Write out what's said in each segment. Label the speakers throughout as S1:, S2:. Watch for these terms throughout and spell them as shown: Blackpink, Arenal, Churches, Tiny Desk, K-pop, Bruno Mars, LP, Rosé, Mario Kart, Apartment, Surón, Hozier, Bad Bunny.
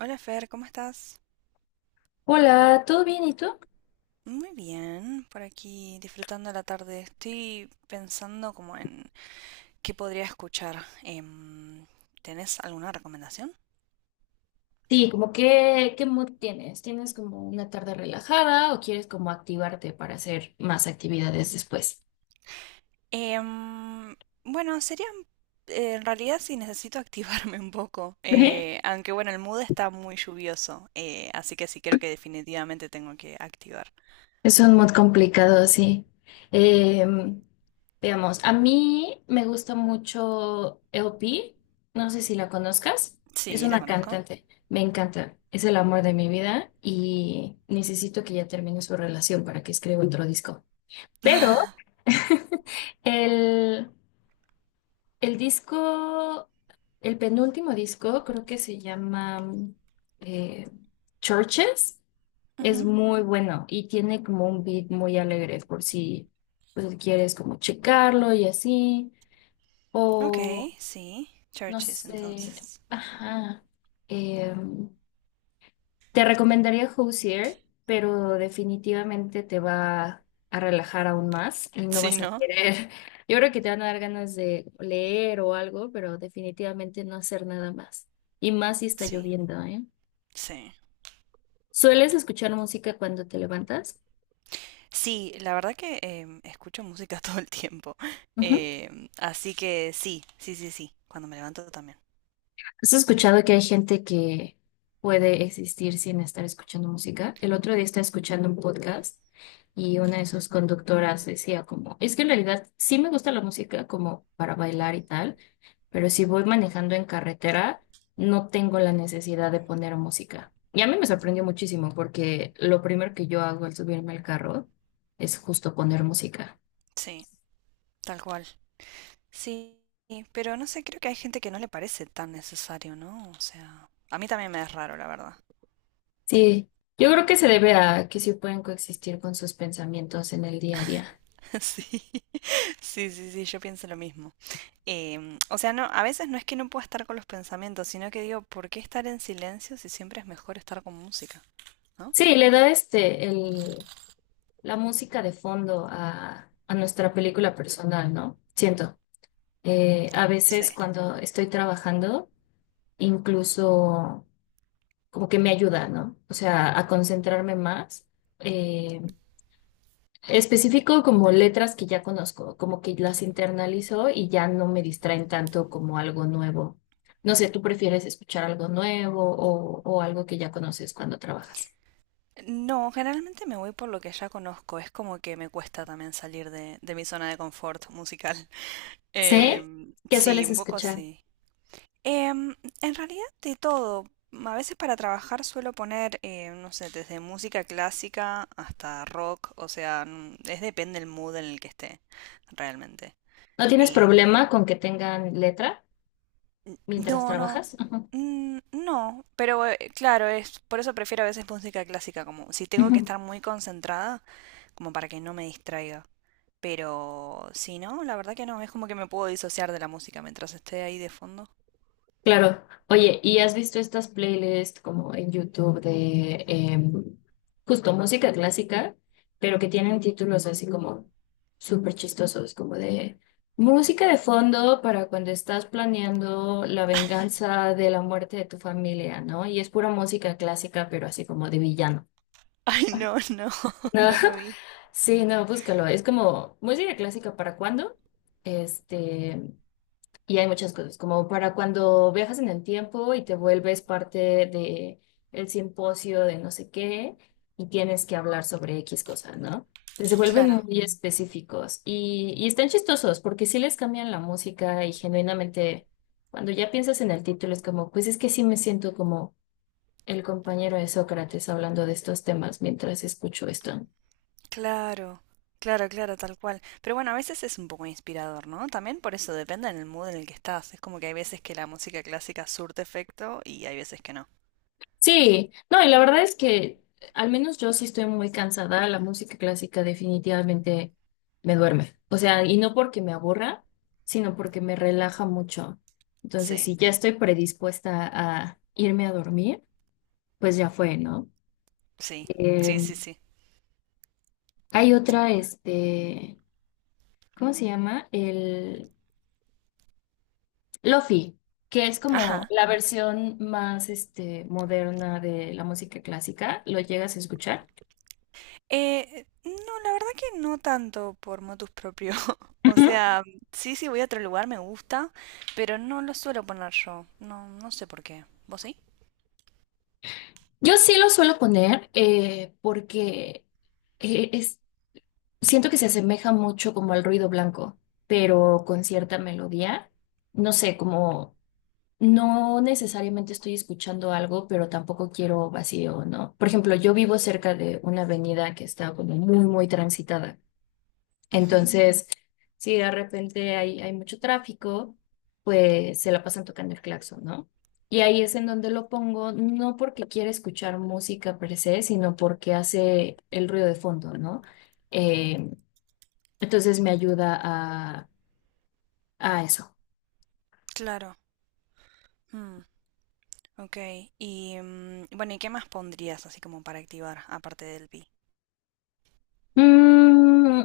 S1: Hola Fer, ¿cómo estás?
S2: Hola, ¿todo bien? ¿Y tú?
S1: Muy bien, por aquí disfrutando la tarde. Estoy pensando como en qué podría escuchar. ¿Tenés alguna recomendación?
S2: Sí, como qué, qué mood tienes? ¿Tienes como una tarde relajada o quieres como activarte para hacer más actividades después?
S1: Em, bueno, sería en realidad si necesito activarme un poco,
S2: Ujú.
S1: aunque bueno, el mood está muy lluvioso, así que sí, creo que definitivamente tengo que activar.
S2: Es un mood complicado, sí. Em, Veamos, a mí me gusta mucho LP, no sé si la conozcas, es
S1: Sí, la
S2: una
S1: conozco.
S2: cantante, me encanta, es el amor de mi vida y necesito que ya termine su relación para que escriba otro disco. Pero el... el disco, el penúltimo disco, creo que se llama eh, Churches, es
S1: Ujú.
S2: muy bueno y tiene como un beat muy alegre por si pues, quieres como checarlo y así, o
S1: Ok, sí.
S2: no
S1: Churches
S2: sé,
S1: entonces.
S2: ajá, em, te recomendaría Hozier, pero definitivamente te va a relajar aún más y no
S1: Sí,
S2: vas a
S1: ¿no?
S2: querer. Yo creo que te van a dar ganas de leer o algo, pero definitivamente no hacer nada más. Y más si está
S1: Sí,
S2: lloviendo, ¿eh?
S1: sí.
S2: ¿Sueles escuchar música cuando te levantas?
S1: Sí, la verdad que escucho música todo el tiempo. Así que sí, sí, sí, sí. Cuando me levanto también.
S2: ¿Has escuchado que hay gente que puede existir sin estar escuchando música? El otro día estaba escuchando un podcast y una de sus conductoras decía como, es que en realidad sí me gusta la música como para bailar y tal, pero si voy manejando en carretera, no tengo la necesidad de poner música. Y a mí me sorprendió muchísimo porque lo primero que yo hago al subirme al carro es justo poner música.
S1: Sí, tal cual. Sí, pero no sé, creo que hay gente que no le parece tan necesario, ¿no? O sea, a mí también me es raro, la verdad.
S2: Sí, yo creo que se debe a que sí pueden coexistir con sus pensamientos en el día a día.
S1: Sí, sí, sí, sí, yo pienso lo mismo. O sea, no, a veces no es que no pueda estar con los pensamientos, sino que digo, ¿por qué estar en silencio si siempre es mejor estar con música, ¿no?
S2: Sí, le da la música de fondo a nuestra película personal, ¿no? Siento. A
S1: Sí.
S2: veces cuando estoy trabajando, incluso como que me ayuda, ¿no? O sea, a concentrarme más. Eh, Específico como letras que ya conozco, como que las internalizo y ya no me distraen tanto como algo nuevo. No sé, ¿tú prefieres escuchar algo nuevo o algo que ya conoces cuando trabajas?
S1: No, generalmente me voy por lo que ya conozco. Es como que me cuesta también salir de mi zona de confort musical.
S2: ¿Sí? ¿Qué
S1: Sí,
S2: sueles
S1: un poco
S2: escuchar?
S1: sí. Em, en realidad de todo. A veces para trabajar suelo poner, no sé, desde música clásica hasta rock. O sea, es depende del mood en el que esté, realmente.
S2: ¿No tienes
S1: Em,
S2: problema con que tengan letra mientras
S1: no, no.
S2: trabajas? Ujú.
S1: No, pero claro, es por eso prefiero a veces música clásica, como si tengo que
S2: Ujú.
S1: estar muy concentrada, como para que no me distraiga. Pero si no, la verdad que no, es como que me puedo disociar de la música mientras esté ahí de fondo.
S2: Claro. Oye, ¿y has visto estas playlists como en YouTube de justo música clásica, pero que tienen títulos así como súper chistosos, como de música de fondo para cuando estás planeando la venganza de la muerte de tu familia, ¿no? Y es pura música clásica, pero así como de villano.
S1: Ay, no, no,
S2: No,
S1: no lo vi.
S2: sí, no, búscalo. ¿Es como música clásica para cuándo? Este, Y hay muchas cosas, como para cuando viajas en el tiempo y te vuelves parte de el simposio de no sé qué y tienes que hablar sobre X cosa, ¿no? Se vuelven
S1: Claro,
S2: muy Mm. específicos y están chistosos porque sí les cambian la música y genuinamente cuando ya piensas en el título es como, pues es que sí me siento como el compañero de Sócrates hablando de estos temas mientras escucho esto, ¿no?
S1: claro, claro, claro, tal cual. Pero bueno, a veces es un poco inspirador, ¿no? También por eso depende del mood en el que estás. Es como que hay veces que la música clásica surte efecto y hay veces que no.
S2: Sí, no, y la verdad es que al menos yo sí estoy muy cansada, la música clásica definitivamente me duerme. O sea, y no porque me aburra, sino porque me relaja mucho. Entonces,
S1: Sí,
S2: si ya estoy predispuesta a irme a dormir, pues ya fue, ¿no?
S1: sí,
S2: Eh,
S1: sí, sí, sí,
S2: Hay
S1: tal
S2: otra, ¿cómo se llama? El Lofi, que es
S1: cual.
S2: como la versión más, este, moderna de la música clásica. ¿Lo llegas a escuchar?
S1: No, la verdad que no tanto por motus propio. O
S2: Ujú.
S1: sea, sí, sí, voy a otro lugar, me gusta, pero no lo suelo poner yo. No, no sé por qué. ¿Vos sí?
S2: Yo sí lo suelo poner porque eh, es, siento que se asemeja mucho como al ruido blanco, pero con cierta melodía. No sé, como no necesariamente estoy escuchando algo, pero tampoco quiero vacío, ¿no? Por ejemplo, yo vivo cerca de una avenida que está como muy transitada.
S1: Ujú,
S2: Entonces, si de repente hay mucho tráfico, pues se la pasan tocando el claxon, ¿no? Y ahí es en donde lo pongo, no porque quiera escuchar música per se, sino porque hace el ruido de fondo, ¿no? Eh, entonces me ayuda a eso.
S1: claro. Mm, ok. Y bueno, ¿y qué más pondrías así como para activar, aparte del pi?
S2: Mm,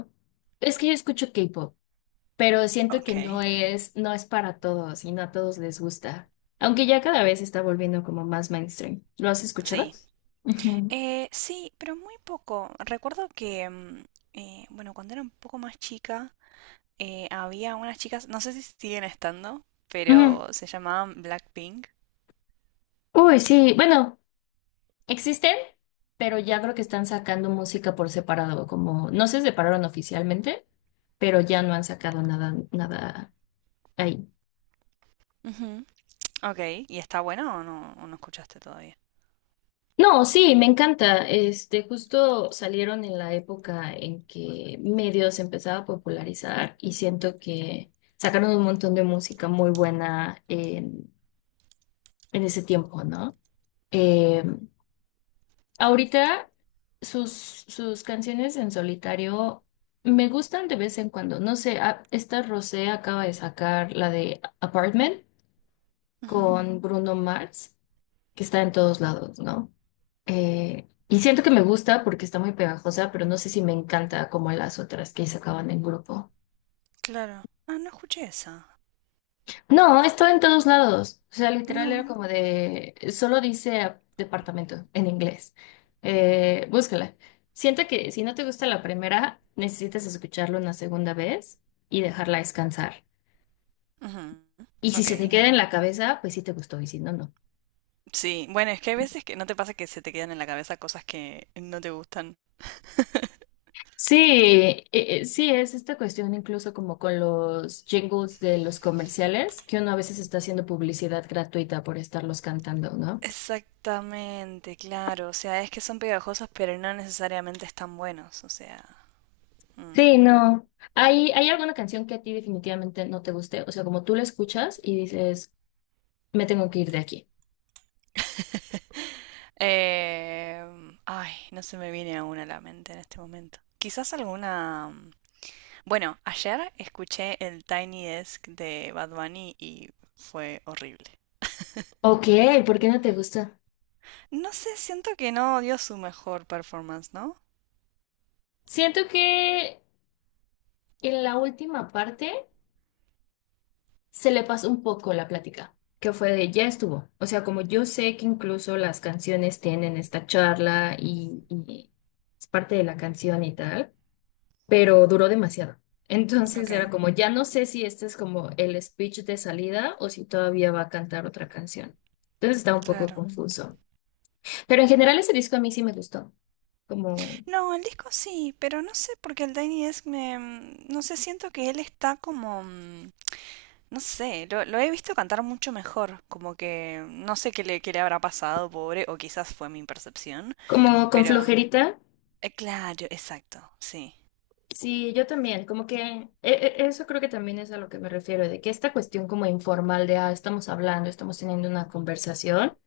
S2: es que yo escucho K-pop, pero siento que
S1: Ok.
S2: no es para todos y no a todos les gusta. Aunque ya cada vez se está volviendo como más mainstream. ¿Lo has escuchado?
S1: Sí.
S2: Ujú.
S1: Sí, pero muy poco. Recuerdo que, bueno, cuando era un poco más chica, había unas chicas, no sé si siguen estando,
S2: Ujú.
S1: pero se llamaban Blackpink.
S2: Uy, sí, bueno. Existen, pero ya creo que están sacando música por separado, como no se separaron oficialmente, pero ya no han sacado nada ahí.
S1: Ok, ¿y está buena o no escuchaste todavía?
S2: No, sí, me encanta. Este, justo salieron en la época en que medios empezaba a popularizar y siento que sacaron un montón de música muy buena en ese tiempo, ¿no? Eh, Ahorita sus, sus canciones en solitario me gustan de vez en cuando. No sé, esta Rosé acaba de sacar la de Apartment
S1: Ujú,
S2: con Bruno Mars, que está en todos lados, ¿no? Y siento que me gusta porque está muy pegajosa, pero no sé si me encanta como las otras que sacaban en grupo.
S1: claro. Ah, no escuché esa.
S2: No, estaba en todos lados. O sea, literal
S1: No.
S2: era como de, solo dice ah, departamento en inglés. Búscala. Siento que si no te gusta la primera, necesitas escucharlo una segunda vez y dejarla descansar.
S1: Ujú,
S2: Y si
S1: ok.
S2: se te queda en la cabeza, pues sí te gustó y si no, no.
S1: Sí, bueno, es que hay veces que no te pasa que se te quedan en la cabeza cosas que no te gustan.
S2: Sí, sí, es esta cuestión incluso como con los jingles de los comerciales, que uno a veces está haciendo publicidad gratuita por estarlos cantando, ¿no?
S1: Exactamente, claro. O sea, es que son pegajosos, pero no necesariamente están buenos. O sea. Mm.
S2: Sí, no. Hay alguna canción que a ti definitivamente no te guste? O sea, como tú la escuchas y dices, me tengo que ir de aquí.
S1: Eh, ay, no se me viene aún a la mente en este momento. Quizás alguna. Bueno, ayer escuché el Tiny Desk de Bad Bunny y fue horrible.
S2: Ok, ¿por qué no te gusta?
S1: No sé, siento que no dio su mejor performance, ¿no?
S2: Siento que en la última parte se le pasó un poco la plática, que fue de ya estuvo. O sea, como yo sé que incluso las canciones tienen esta charla y es parte de la canción y tal, pero duró demasiado.
S1: Ok,
S2: Entonces era como, ya no sé si este es como el speech de salida o si todavía va a cantar otra canción. Entonces estaba un poco
S1: claro.
S2: confuso. Pero en general ese disco a mí sí me gustó, como,
S1: No, el disco sí, pero no sé porque el Tiny Desk me. No sé, siento que él está como. No sé, lo he visto cantar mucho mejor, como que no sé qué qué le habrá pasado, pobre, o quizás fue mi percepción,
S2: como con
S1: pero...
S2: flojerita.
S1: claro, exacto, sí.
S2: Sí, yo también, como que eso creo que también es a lo que me refiero, de que esta cuestión como informal de, ah, estamos hablando, estamos teniendo una conversación,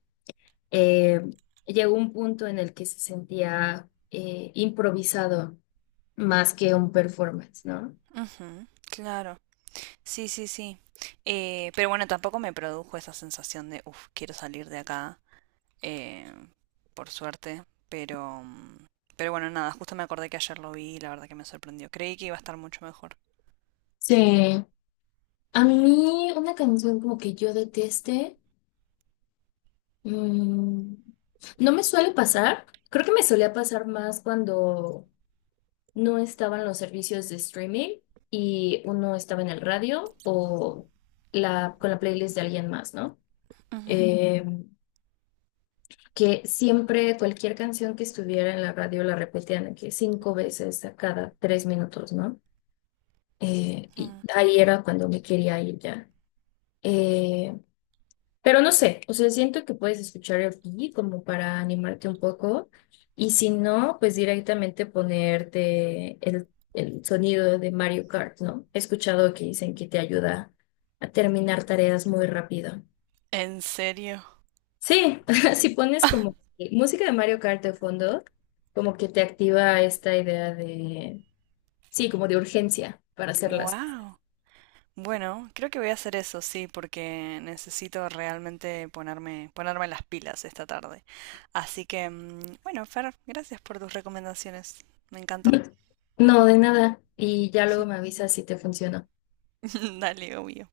S2: eh, llegó un punto en el que se sentía improvisado más que un performance, ¿no?
S1: Ujú, claro, sí, sí, sí. Pero bueno, tampoco me produjo esa sensación de, uff, quiero salir de acá. eh, por suerte, pero, mm, pero bueno, nada, justo me acordé que ayer lo vi y la verdad que me sorprendió. Creí que iba a estar mucho mejor.
S2: Sí, a mí una canción como que yo deteste, mm, no me suele pasar, creo que me solía pasar más cuando no estaban los servicios de streaming y uno estaba en el radio o con la playlist de alguien más, ¿no?
S1: Ujú.
S2: Eh, que siempre cualquier canción que estuviera en la radio la repetían de que cinco veces a cada tres minutos, ¿no? Y
S1: Mm.
S2: ahí era cuando me quería ir ya. Eh, Pero no sé, o sea, siento que puedes escuchar el pi como para animarte un poco y si no, pues directamente ponerte el sonido de Mario Kart, ¿no? He escuchado que dicen que te ayuda a terminar tareas muy rápido.
S1: ¿En serio?
S2: Sí, si pones como que música de Mario Kart de fondo, como que te activa esta idea de, sí, como de urgencia para hacer las cosas.
S1: Wow. Bueno, creo que voy a hacer eso, sí, porque necesito realmente ponerme, ponerme las pilas esta tarde. Así que, bueno, Fer, gracias por tus recomendaciones. Me encantó.
S2: No, de nada. Y ya luego me avisas si te funcionó.
S1: Dale, obvio.